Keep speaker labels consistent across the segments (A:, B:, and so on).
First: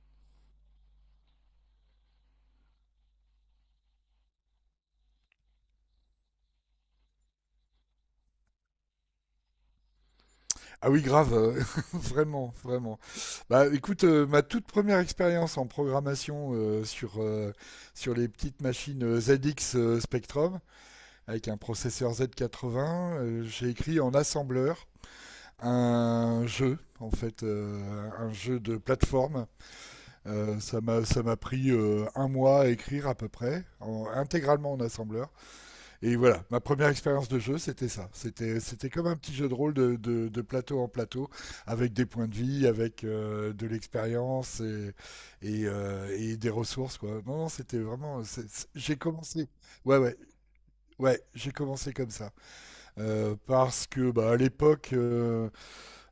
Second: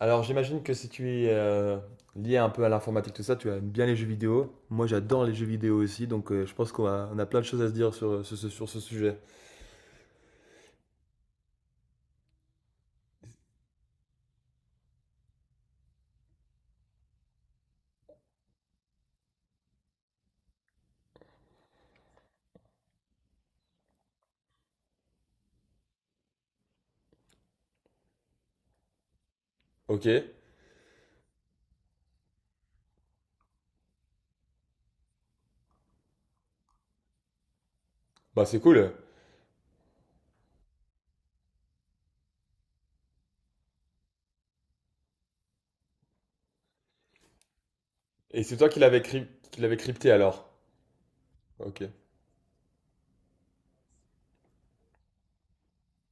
A: Alors j'imagine que si tu es lié un peu à l'informatique, tout ça, tu aimes bien les jeux vidéo. Moi j'adore les jeux vidéo aussi, donc je pense qu'on a plein de choses à se dire sur ce sujet.
B: Ah oui, grave, vraiment, vraiment. Bah, écoute, ma toute première expérience en programmation sur les petites machines ZX Spectrum avec un processeur Z80, j'ai écrit en assembleur un jeu, en fait, un jeu de plateforme.
A: Ok,
B: Ça m'a pris 1 mois à écrire à peu près, intégralement en assembleur. Et voilà, ma première expérience de jeu, c'était ça.
A: bah
B: C'était,
A: c'est
B: c'était
A: cool.
B: comme un petit jeu de rôle de plateau en plateau, avec des points de vie, avec de l'expérience et des ressources, quoi. Non, non, c'était vraiment.
A: Et c'est toi qui
B: J'ai commencé.
A: qui l'avais
B: Ouais,
A: crypté
B: ouais.
A: alors.
B: Ouais, j'ai
A: Ok.
B: commencé comme ça. Parce que bah, à l'époque, euh,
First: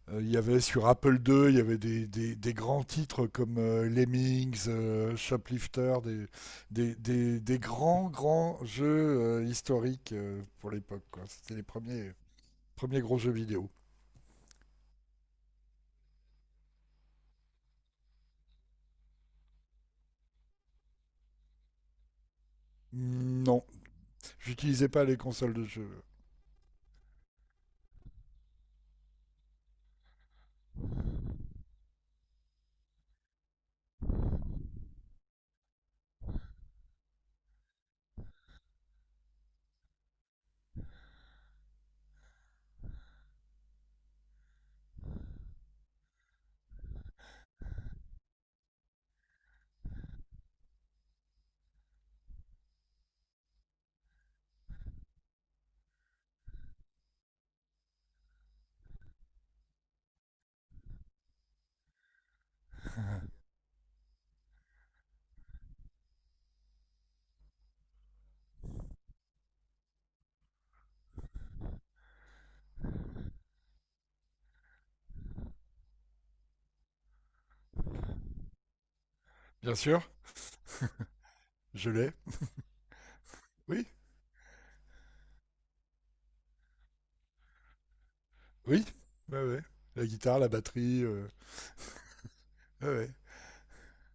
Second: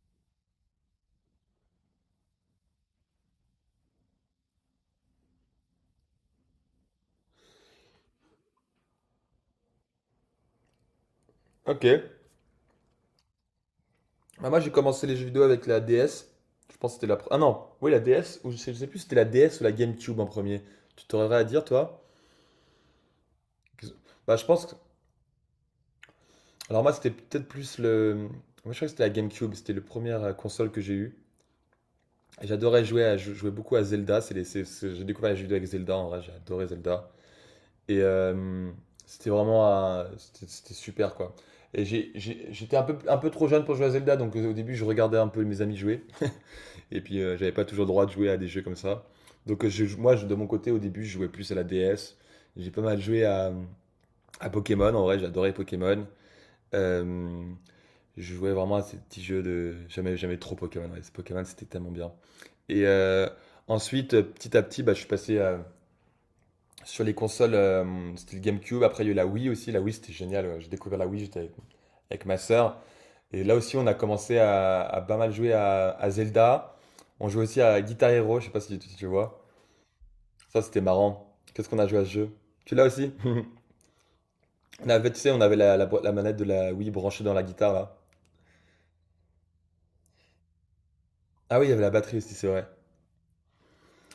B: euh, il y avait sur Apple II, il y avait des grands titres comme Lemmings, Shoplifter, des grands jeux historiques pour l'époque, quoi. C'était
A: Ok.
B: premiers gros jeux vidéo.
A: Bah, moi j'ai commencé les jeux vidéo avec la DS. Je pense que Ah non, oui la DS, ou je sais plus si c'était la DS ou la GameCube en premier. Tu t'aurais à dire toi?
B: Mm, non,
A: Qu'est-ce- Bah je pense que...
B: j'utilisais pas les consoles de jeu.
A: Alors moi c'était peut-être plus le... Moi je crois que c'était la GameCube, c'était la première console que j'ai eue. Et j'adorais jouer, je jouais beaucoup à Zelda. C'est les- c'est- J'ai découvert les jeux vidéo avec Zelda. En vrai, j'ai adoré Zelda. Et c'était vraiment, c'était super quoi. Et j'étais un peu trop jeune pour jouer à Zelda, donc au début je regardais un peu mes amis jouer. Et puis j'avais pas toujours le droit de jouer à des jeux comme ça. Donc de mon côté, au début, je jouais plus à la DS. J'ai pas mal joué à Pokémon. En vrai, j'adorais Pokémon. Euh, je jouais vraiment à ces petits jeux de jamais, jamais trop Pokémon. Ouais. Ce Pokémon, c'était tellement bien. Et ensuite, petit à petit, bah, je suis passé sur les consoles c'était le GameCube. Après, il y a eu la Wii aussi. La Wii, c'était génial. Ouais. J'ai découvert la Wii, j'étais avec ma sœur. Et là aussi, on a commencé à pas mal jouer à Zelda. On jouait aussi à Guitar Hero. Je sais pas si tu vois.
B: Bien sûr,
A: Ça, c'était marrant. Qu'est-ce qu'on a
B: je
A: joué à ce
B: l'ai.
A: jeu? Tu l'as aussi?
B: Oui,
A: On avait, tu sais, on avait la manette de la Wii branchée dans la guitare là.
B: oui, ouais, ouais. La guitare, la batterie,
A: Ah oui, il y avait la batterie aussi, c'est vrai.
B: ouais, ouais.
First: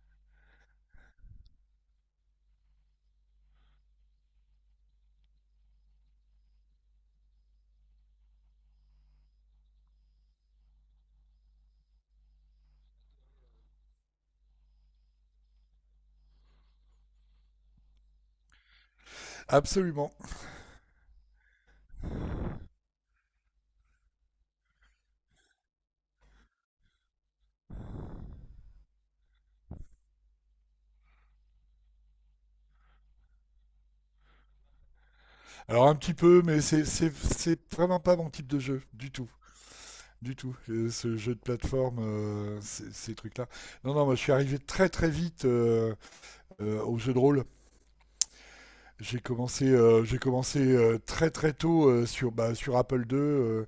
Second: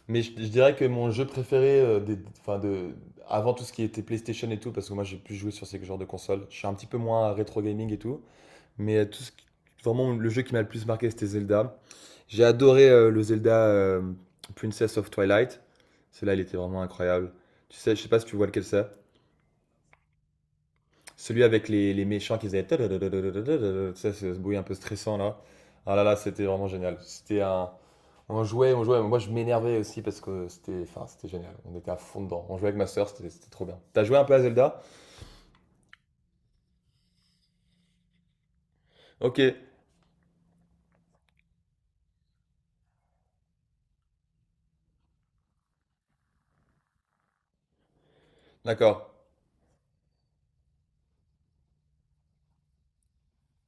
A: Mais je dirais que mon jeu préféré, avant tout ce qui était PlayStation et tout, parce que moi j'ai plus joué sur ces genres de consoles, je suis un petit peu moins rétro gaming et tout, mais vraiment le jeu qui m'a le plus marqué c'était Zelda. J'ai adoré le Zelda Princess of Twilight, celui-là il était vraiment incroyable. Tu sais, je sais pas si tu vois lequel c'est.
B: Absolument.
A: Celui avec les méchants qui faisaient. Ça, c'est ce bruit un peu stressant là. Ah là là, c'était vraiment génial. C'était un. On jouait, on jouait. Moi, je m'énervais aussi parce que c'était enfin, c'était génial. On était à fond dedans. On jouait avec ma sœur, c'était trop bien. T'as joué un peu à Zelda?
B: Alors un petit peu, mais c'est vraiment pas mon type de jeu du tout,
A: Ok,
B: du tout. Ce jeu de plateforme, ces trucs-là. Non, non, moi je suis arrivé très très vite au jeu de rôle.
A: d'accord.
B: J'ai commencé très très tôt sur, bah, sur Apple II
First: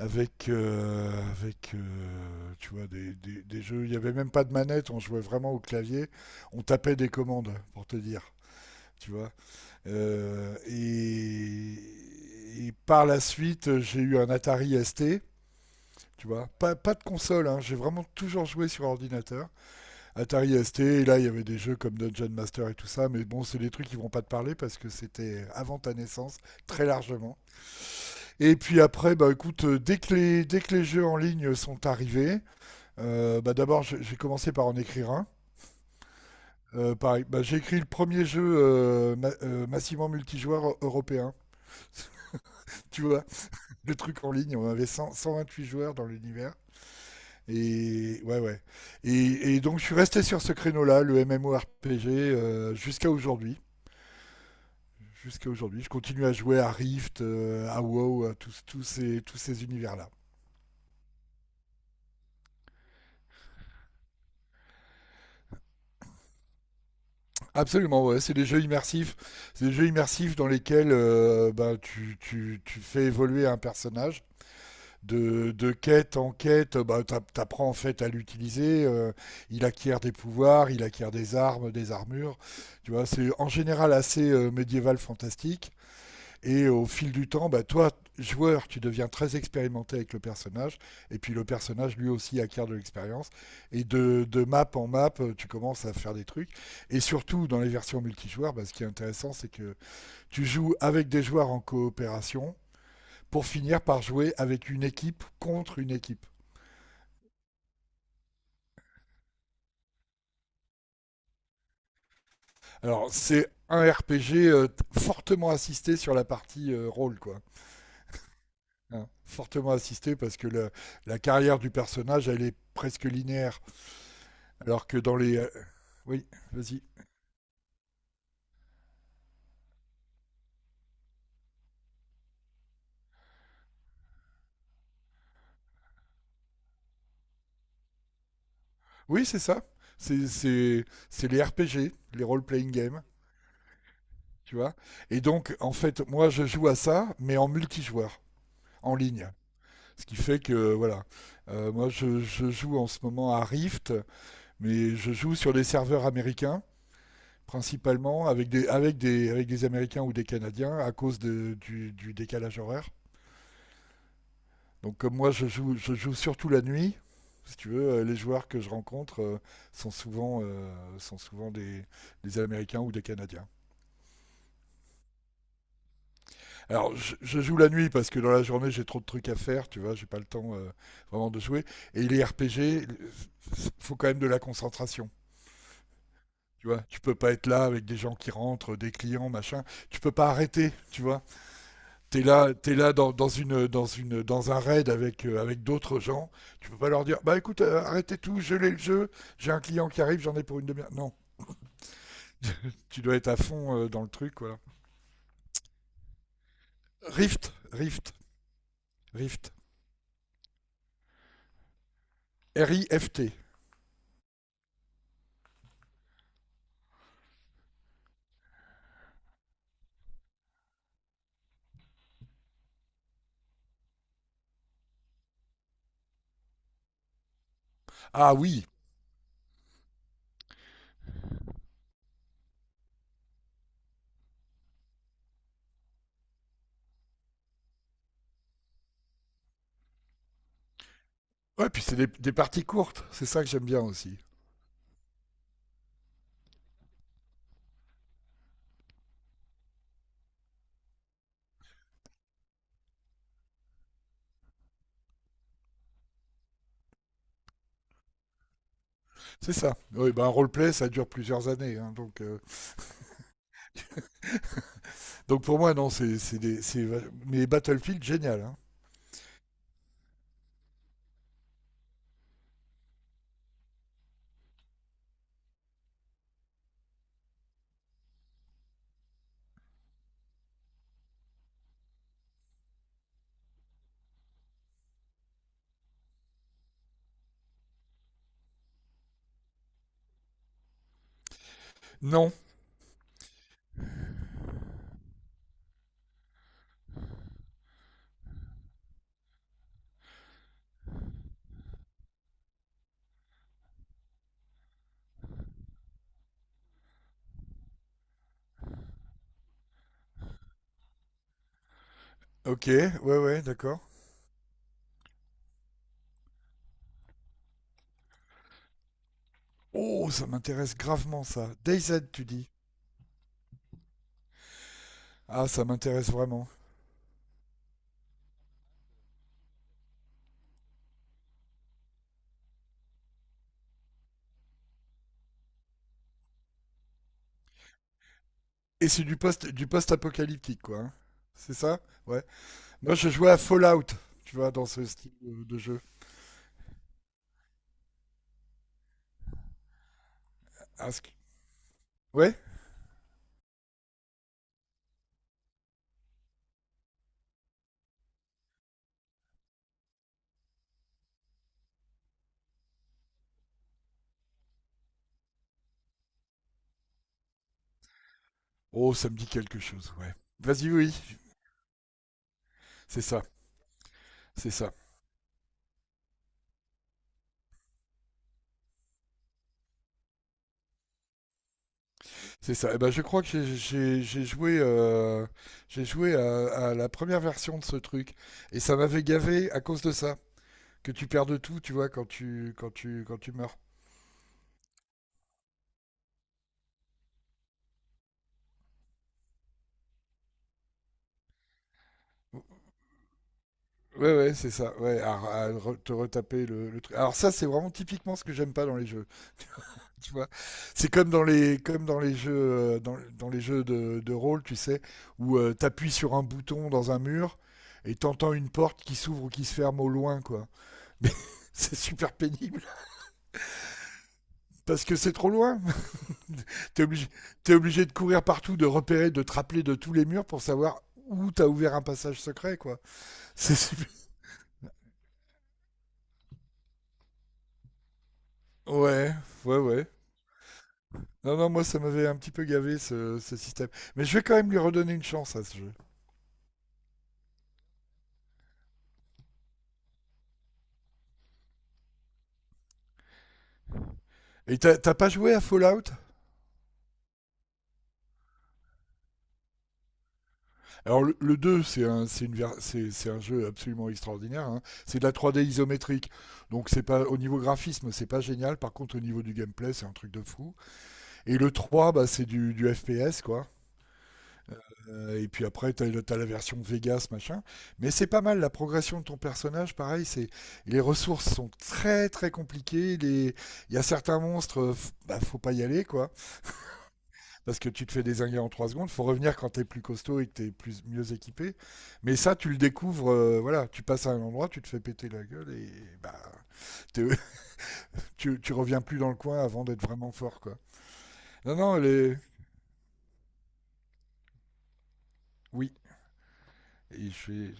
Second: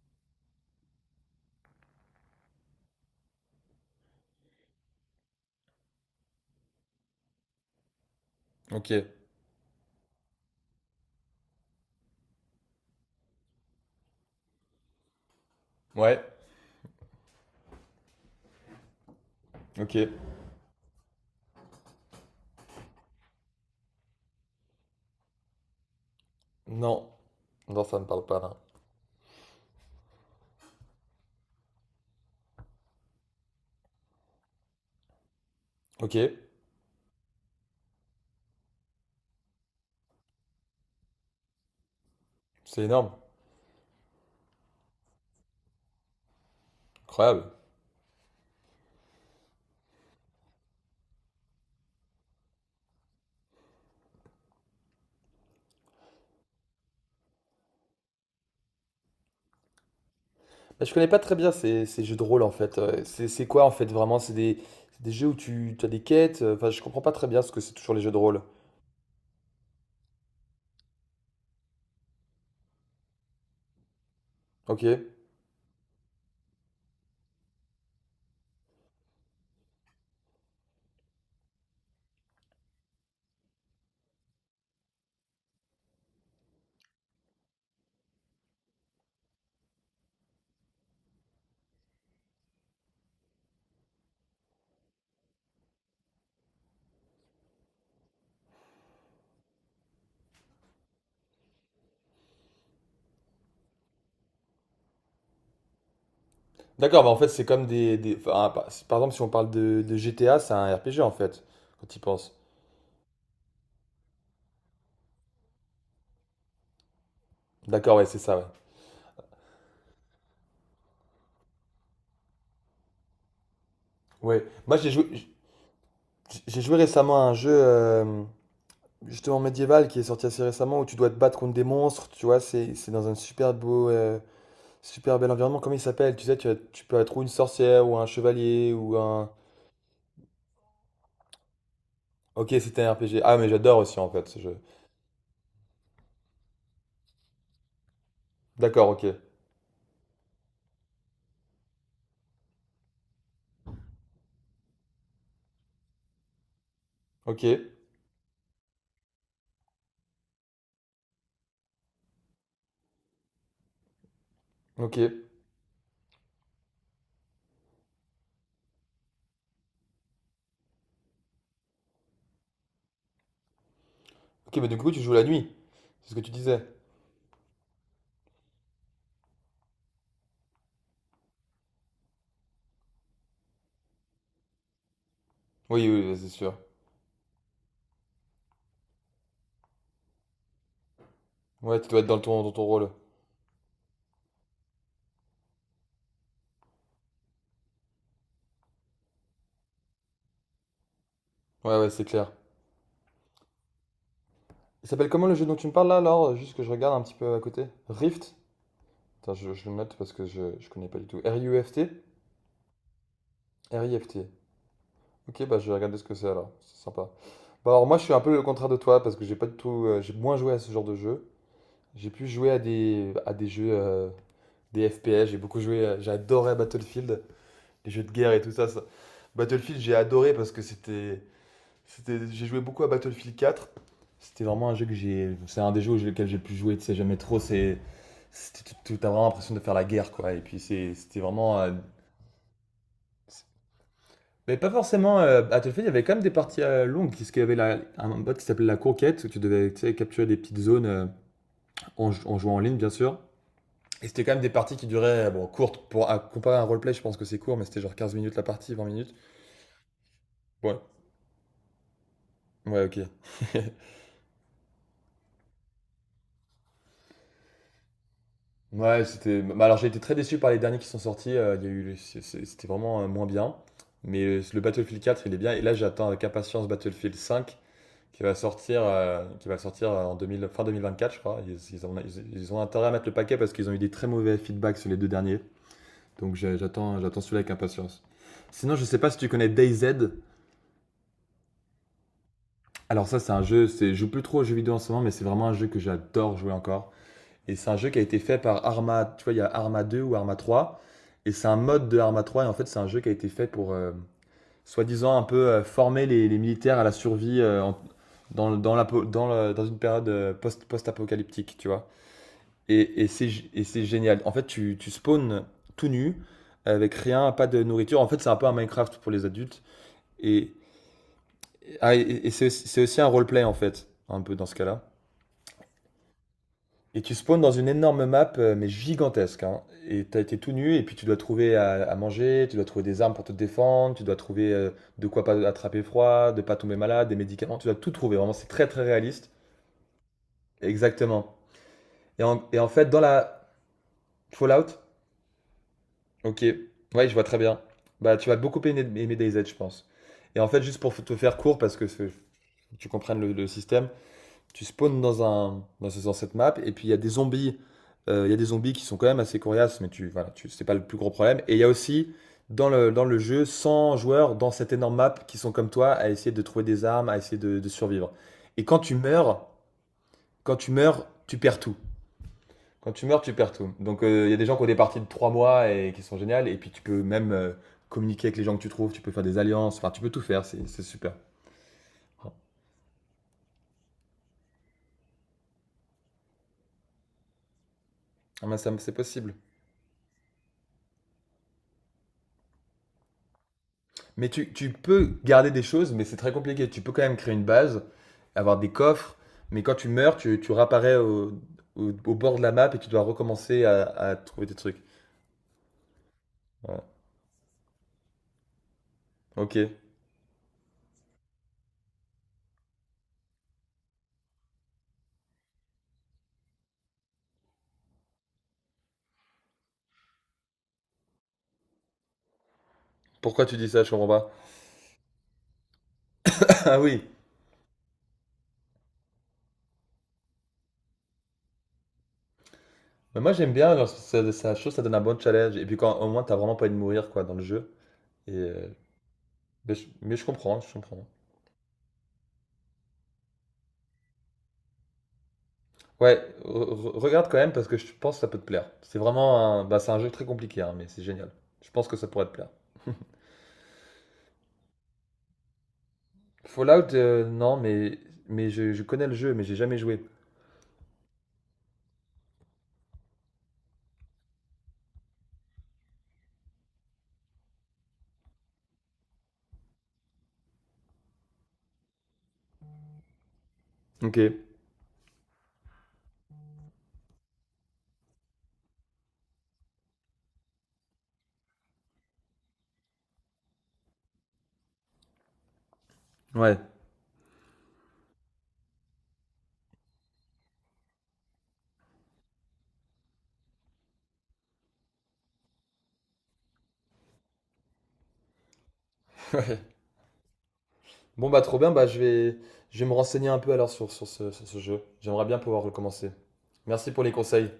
B: avec tu vois, des jeux. Il n'y avait même pas de manette, on jouait vraiment au clavier. On tapait des commandes, pour te dire.
A: Ok.
B: Tu vois. Et par la suite, j'ai eu un Atari ST.
A: Ouais,
B: Tu vois, pas de console, hein. J'ai vraiment toujours joué sur ordinateur.
A: ok.
B: Atari ST, et là il y avait des jeux comme Dungeon Master et tout ça, mais bon, c'est des trucs qui vont pas te parler parce que c'était avant ta naissance, très
A: Non.
B: largement.
A: Non, ça me parle pas là.
B: Et puis après, bah écoute, dès que les jeux en ligne sont arrivés, bah d'abord j'ai commencé par en écrire un.
A: Ok,
B: Pareil, bah, j'ai écrit le premier jeu massivement multijoueur européen.
A: c'est
B: Tu
A: énorme.
B: vois, le truc en ligne, on avait 100 128 joueurs dans l'univers.
A: Incroyable.
B: Et ouais, ouais. Et donc je suis resté sur ce créneau-là, le MMORPG, jusqu'à aujourd'hui. Jusqu'à aujourd'hui, je continue à jouer à Rift, à WoW, tous ces univers-là.
A: Bah, je connais pas très bien ces jeux de rôle en fait. C'est quoi en fait vraiment? C'est des jeux où tu as des quêtes. Enfin, je comprends pas très bien ce que c'est toujours les
B: Absolument,
A: jeux de
B: ouais. C'est
A: rôle.
B: des jeux immersifs. C'est des jeux immersifs dans lesquels bah, tu fais évoluer un personnage
A: Ok.
B: de quête en quête, bah, t'apprends en fait à l'utiliser. Il acquiert des pouvoirs, il acquiert des armes, des armures. Tu vois, c'est en général assez médiéval fantastique. Et au fil du temps, bah, toi, joueur, tu deviens très expérimenté avec le personnage, et puis le personnage lui aussi acquiert de l'expérience, et de map en map, tu commences à faire des trucs, et surtout dans les versions multijoueurs, bah, ce qui est intéressant, c'est que tu joues avec des joueurs en coopération, pour finir par jouer avec une équipe contre une équipe.
A: D'accord, bah en fait, c'est comme par exemple, si on parle de GTA, c'est un RPG en fait, quand tu y penses.
B: Alors c'est un RPG fortement assisté sur la partie rôle, quoi,
A: D'accord, ouais, c'est ça, ouais.
B: hein. Fortement assisté parce que la carrière du personnage, elle est presque linéaire.
A: Ouais. Moi,
B: Alors
A: j'ai
B: que
A: joué,
B: dans les. Oui,
A: j'ai j'ai joué
B: vas-y.
A: récemment à un jeu, justement médiéval, qui est sorti assez récemment, où tu dois te battre contre des monstres, tu vois, c'est dans un super beau, super bel environnement. Comment il s'appelle? Tu sais, tu peux être ou une sorcière, ou un chevalier, ou
B: Oui,
A: un.
B: c'est ça. C'est les RPG, les
A: Ok,
B: role-playing
A: c'était un
B: games,
A: RPG. Ah, mais j'adore aussi en fait ce
B: tu
A: jeu.
B: vois. Et donc, en fait, moi, je joue à ça, mais en multijoueur,
A: D'accord,
B: en
A: ok.
B: ligne. Ce qui fait que, voilà. Moi, je joue en ce moment à Rift, mais je joue sur des serveurs américains,
A: Ok,
B: principalement, avec des Américains ou des Canadiens, à cause du décalage horaire.
A: ok.
B: Donc moi, je joue surtout la nuit. Si tu veux, les joueurs que je rencontre sont souvent des Américains ou des Canadiens.
A: Ok, mais du coup, tu joues la nuit, c'est ce que tu disais.
B: Alors, je joue la nuit parce que dans la journée, j'ai trop de trucs à faire, tu vois, j'ai pas le temps vraiment de jouer. Et les RPG, il faut quand même de la concentration.
A: Oui, oui, oui, c'est sûr.
B: Tu vois, tu peux pas être là avec des gens qui rentrent, des clients, machin. Tu peux pas arrêter, tu vois.
A: Ouais, tu dois être dans ton
B: T'es
A: rôle.
B: là dans un raid avec d'autres gens. Tu peux pas leur dire, bah écoute, arrêtez tout, gelez le jeu. J'ai un client qui arrive, j'en ai pour une demi-heure. Non,
A: Ouais, ouais, c'est clair.
B: tu dois être à fond dans le truc, voilà.
A: Il s'appelle comment le jeu dont tu me parles là, alors? Juste que je regarde un petit peu à
B: Rift,
A: côté.
B: Rift,
A: Rift? Attends,
B: Rift,
A: je le note parce que je connais pas du tout. R-I-U-F-T?
B: R-I-F-T.
A: Rift. Ok, bah je vais regarder ce que c'est alors. C'est sympa. Bah alors moi, je suis un peu le contraire de toi parce que j'ai pas du tout. J'ai moins joué à ce genre de jeu. J'ai pu jouer à à des jeux, des FPS. J'ai beaucoup joué. J'ai adoré Battlefield. Les jeux de guerre
B: Ah
A: et tout
B: oui.
A: ça. Battlefield, j'ai adoré parce que c'était. C'était, j'ai joué beaucoup à Battlefield 4. C'était vraiment un jeu que j'ai. C'est un des jeux auxquels j'ai pu jouer, tu sais, jamais trop. C'est. T'as vraiment l'impression de faire la guerre, quoi. Et puis c'était vraiment.
B: Ouais, puis c'est des parties courtes. C'est ça
A: C'est-
B: que j'aime bien aussi.
A: Mais pas forcément Battlefield, il y avait quand même des parties longues. Parce qu'il y avait un mode qui s'appelait la conquête, où tu devais tu sais, capturer des petites zones en jouant en ligne, bien sûr. Et c'était quand même des parties qui duraient, bon, courtes. Pour à comparer à un roleplay, je pense que c'est court, mais c'était genre 15 minutes la partie, 20 minutes.
B: C'est ça. Oui, bah un roleplay,
A: Ouais,
B: ça dure plusieurs années, hein,
A: ouais, ok.
B: donc pour moi, non, c'est mais Battlefield, génial, hein.
A: Ouais, c'était. Bah, alors j'ai été très déçu par les derniers qui sont sortis. Il y a eu, c'est- c'était vraiment moins bien. Mais le Battlefield 4, il est bien. Et là, j'attends avec impatience Battlefield 5, qui va sortir en 2000 fin 2024, je crois. Ils ont intérêt à mettre le paquet parce qu'ils ont eu des très mauvais feedbacks sur les deux derniers. Donc j'attends celui-là avec impatience. Sinon, je sais pas si tu connais DayZ.
B: Non.
A: Alors ça, c'est un jeu. C'est, je joue plus trop aux jeux vidéo en ce moment, mais c'est vraiment un jeu que j'adore jouer encore. Et c'est un jeu qui a été fait par Arma, tu vois, il y a Arma 2 ou Arma 3, et c'est un mode de Arma 3. Et en fait, c'est un jeu qui a été fait pour, soi-disant, un peu former les militaires à la survie en- dans, le- dans, la, po- dans, le- dans une période post-apocalyptique, tu vois.
B: Ok,
A: Et
B: ouais,
A: c'est,
B: ouais,
A: et
B: d'accord.
A: c'est génial. En fait, tu spawns tout nu, avec rien, pas de nourriture. En fait, c'est un peu un Minecraft pour les adultes.
B: Oh, ça
A: Et,
B: m'intéresse gravement ça.
A: ah, et,
B: DayZ, tu
A: et c'est,
B: dis?
A: aussi c'est aussi un roleplay, en fait, un peu dans ce cas-là.
B: Ah, ça m'intéresse vraiment.
A: Et tu spawns dans une énorme map, mais gigantesque, hein. Et t'as été tout nu, et puis tu dois trouver à manger, tu dois trouver des armes pour te défendre, tu dois trouver de quoi pas attraper froid, de pas tomber malade, des médicaments, tu dois tout trouver. Vraiment, c'est très très
B: Et c'est
A: réaliste.
B: du post-apocalyptique, quoi, hein.
A: Exactement.
B: C'est ça. Ouais.
A: Et en fait,
B: Moi,
A: dans
B: je jouais à
A: la.
B: Fallout, tu vois,
A: Fallout,
B: dans ce style de jeu.
A: ok, ouais, je vois très bien. Bah, tu vas beaucoup aimer DayZ, je pense. Et en fait, juste
B: Ah,
A: pour
B: ce qui-
A: te faire court, parce que
B: Ouais.
A: tu comprennes le système, tu spawns dans cette map et puis il y a des zombies qui sont quand même assez coriaces mais tu voilà tu c'est pas le plus gros problème et il y a aussi dans le jeu 100 joueurs dans cette énorme map qui sont comme toi à essayer de trouver des armes à essayer de survivre et
B: Oh, ça me dit quelque chose, ouais.
A: quand
B: Vas-y,
A: tu
B: oui.
A: meurs tu perds tout
B: C'est ça,
A: donc il y a des
B: c'est
A: gens qui ont
B: ça,
A: des parties de 3 mois et qui sont géniales et puis tu peux même communiquer avec les gens que tu trouves tu peux faire des alliances enfin tu peux tout faire c'est super.
B: c'est ça. Et ben, je crois que j'ai j'ai joué à la première version de ce truc.
A: Ah, mais
B: Et
A: ça,
B: ça
A: c'est
B: m'avait
A: possible.
B: gavé à cause de ça. Que tu perds de tout, tu vois, quand tu meurs.
A: Mais tu peux garder des choses, mais c'est très compliqué. Tu peux quand même créer une base, avoir des coffres, mais quand tu meurs, tu réapparais au bord de la map et tu dois recommencer à
B: Ouais, ouais,
A: trouver
B: c'est
A: des
B: ça.
A: trucs.
B: Ouais, te retaper le
A: Ouais.
B: truc. Alors ça, c'est vraiment typiquement ce que j'aime pas dans les jeux.
A: Ok.
B: Tu vois, c'est comme dans les jeux dans les jeux de rôle, tu sais, où t'appuies sur un bouton dans un mur et t'entends une porte qui s'ouvre ou qui se ferme au loin, quoi. Mais c'est super pénible
A: Pourquoi tu dis ça? Je comprends pas.
B: parce que c'est trop loin.
A: Ah
B: T'es
A: oui.
B: obligé t'es obligé de courir partout, de repérer, de te rappeler de tous les murs pour savoir où t'as ouvert un passage secret, quoi.
A: Mais moi j'aime
B: C'est
A: bien,
B: super-
A: genre, ça, je trouve que ça donne un bon challenge. Et puis quand au moins t'as vraiment pas envie de mourir quoi dans le jeu. Et,
B: Ouais, ouais,
A: mais,
B: ouais.
A: mais je comprends, je comprends.
B: Non, non, moi ça m'avait un petit peu gavé ce système. Mais je vais quand même lui redonner une chance à ce jeu.
A: Ouais, regarde quand même parce que je pense que ça peut te plaire. C'est vraiment un, bah, c'est un jeu très compliqué, hein, mais c'est génial. Je pense que ça pourrait te plaire.
B: Et t'as pas joué à Fallout?
A: Fallout, non, mais je connais le jeu, mais j'ai jamais joué.
B: Alors le 2, c'est un, c'est une ver- c'est un jeu absolument extraordinaire, hein. C'est de la 3D isométrique. Donc c'est pas au niveau graphisme, c'est pas génial. Par contre, au niveau du gameplay, c'est un truc de fou. Et le 3 bah, c'est du FPS, quoi.
A: Ok. Ouais.
B: Et puis après, tu as, la version Vegas, machin. Mais c'est pas mal, la progression de ton personnage, pareil, c'est les ressources sont très très compliquées. Les- Il y a certains monstres, bah, faut pas y aller, quoi. Parce que tu te fais désinguer en 3 secondes. Faut revenir quand t'es plus costaud et que tu mieux équipé. Mais ça, tu le découvres, voilà, tu passes à un endroit, tu te fais péter la gueule et bah, t'es- tu reviens plus dans le coin
A: Ouais.
B: avant d'être vraiment fort, quoi.
A: Bon, bah,
B: Non,
A: trop bien,
B: non,
A: bah, je
B: les...
A: vais, je vais me renseigner un peu alors sur ce jeu. J'aimerais bien pouvoir
B: oui.
A: recommencer. Merci pour
B: Et
A: les
B: je
A: conseils.
B: fais-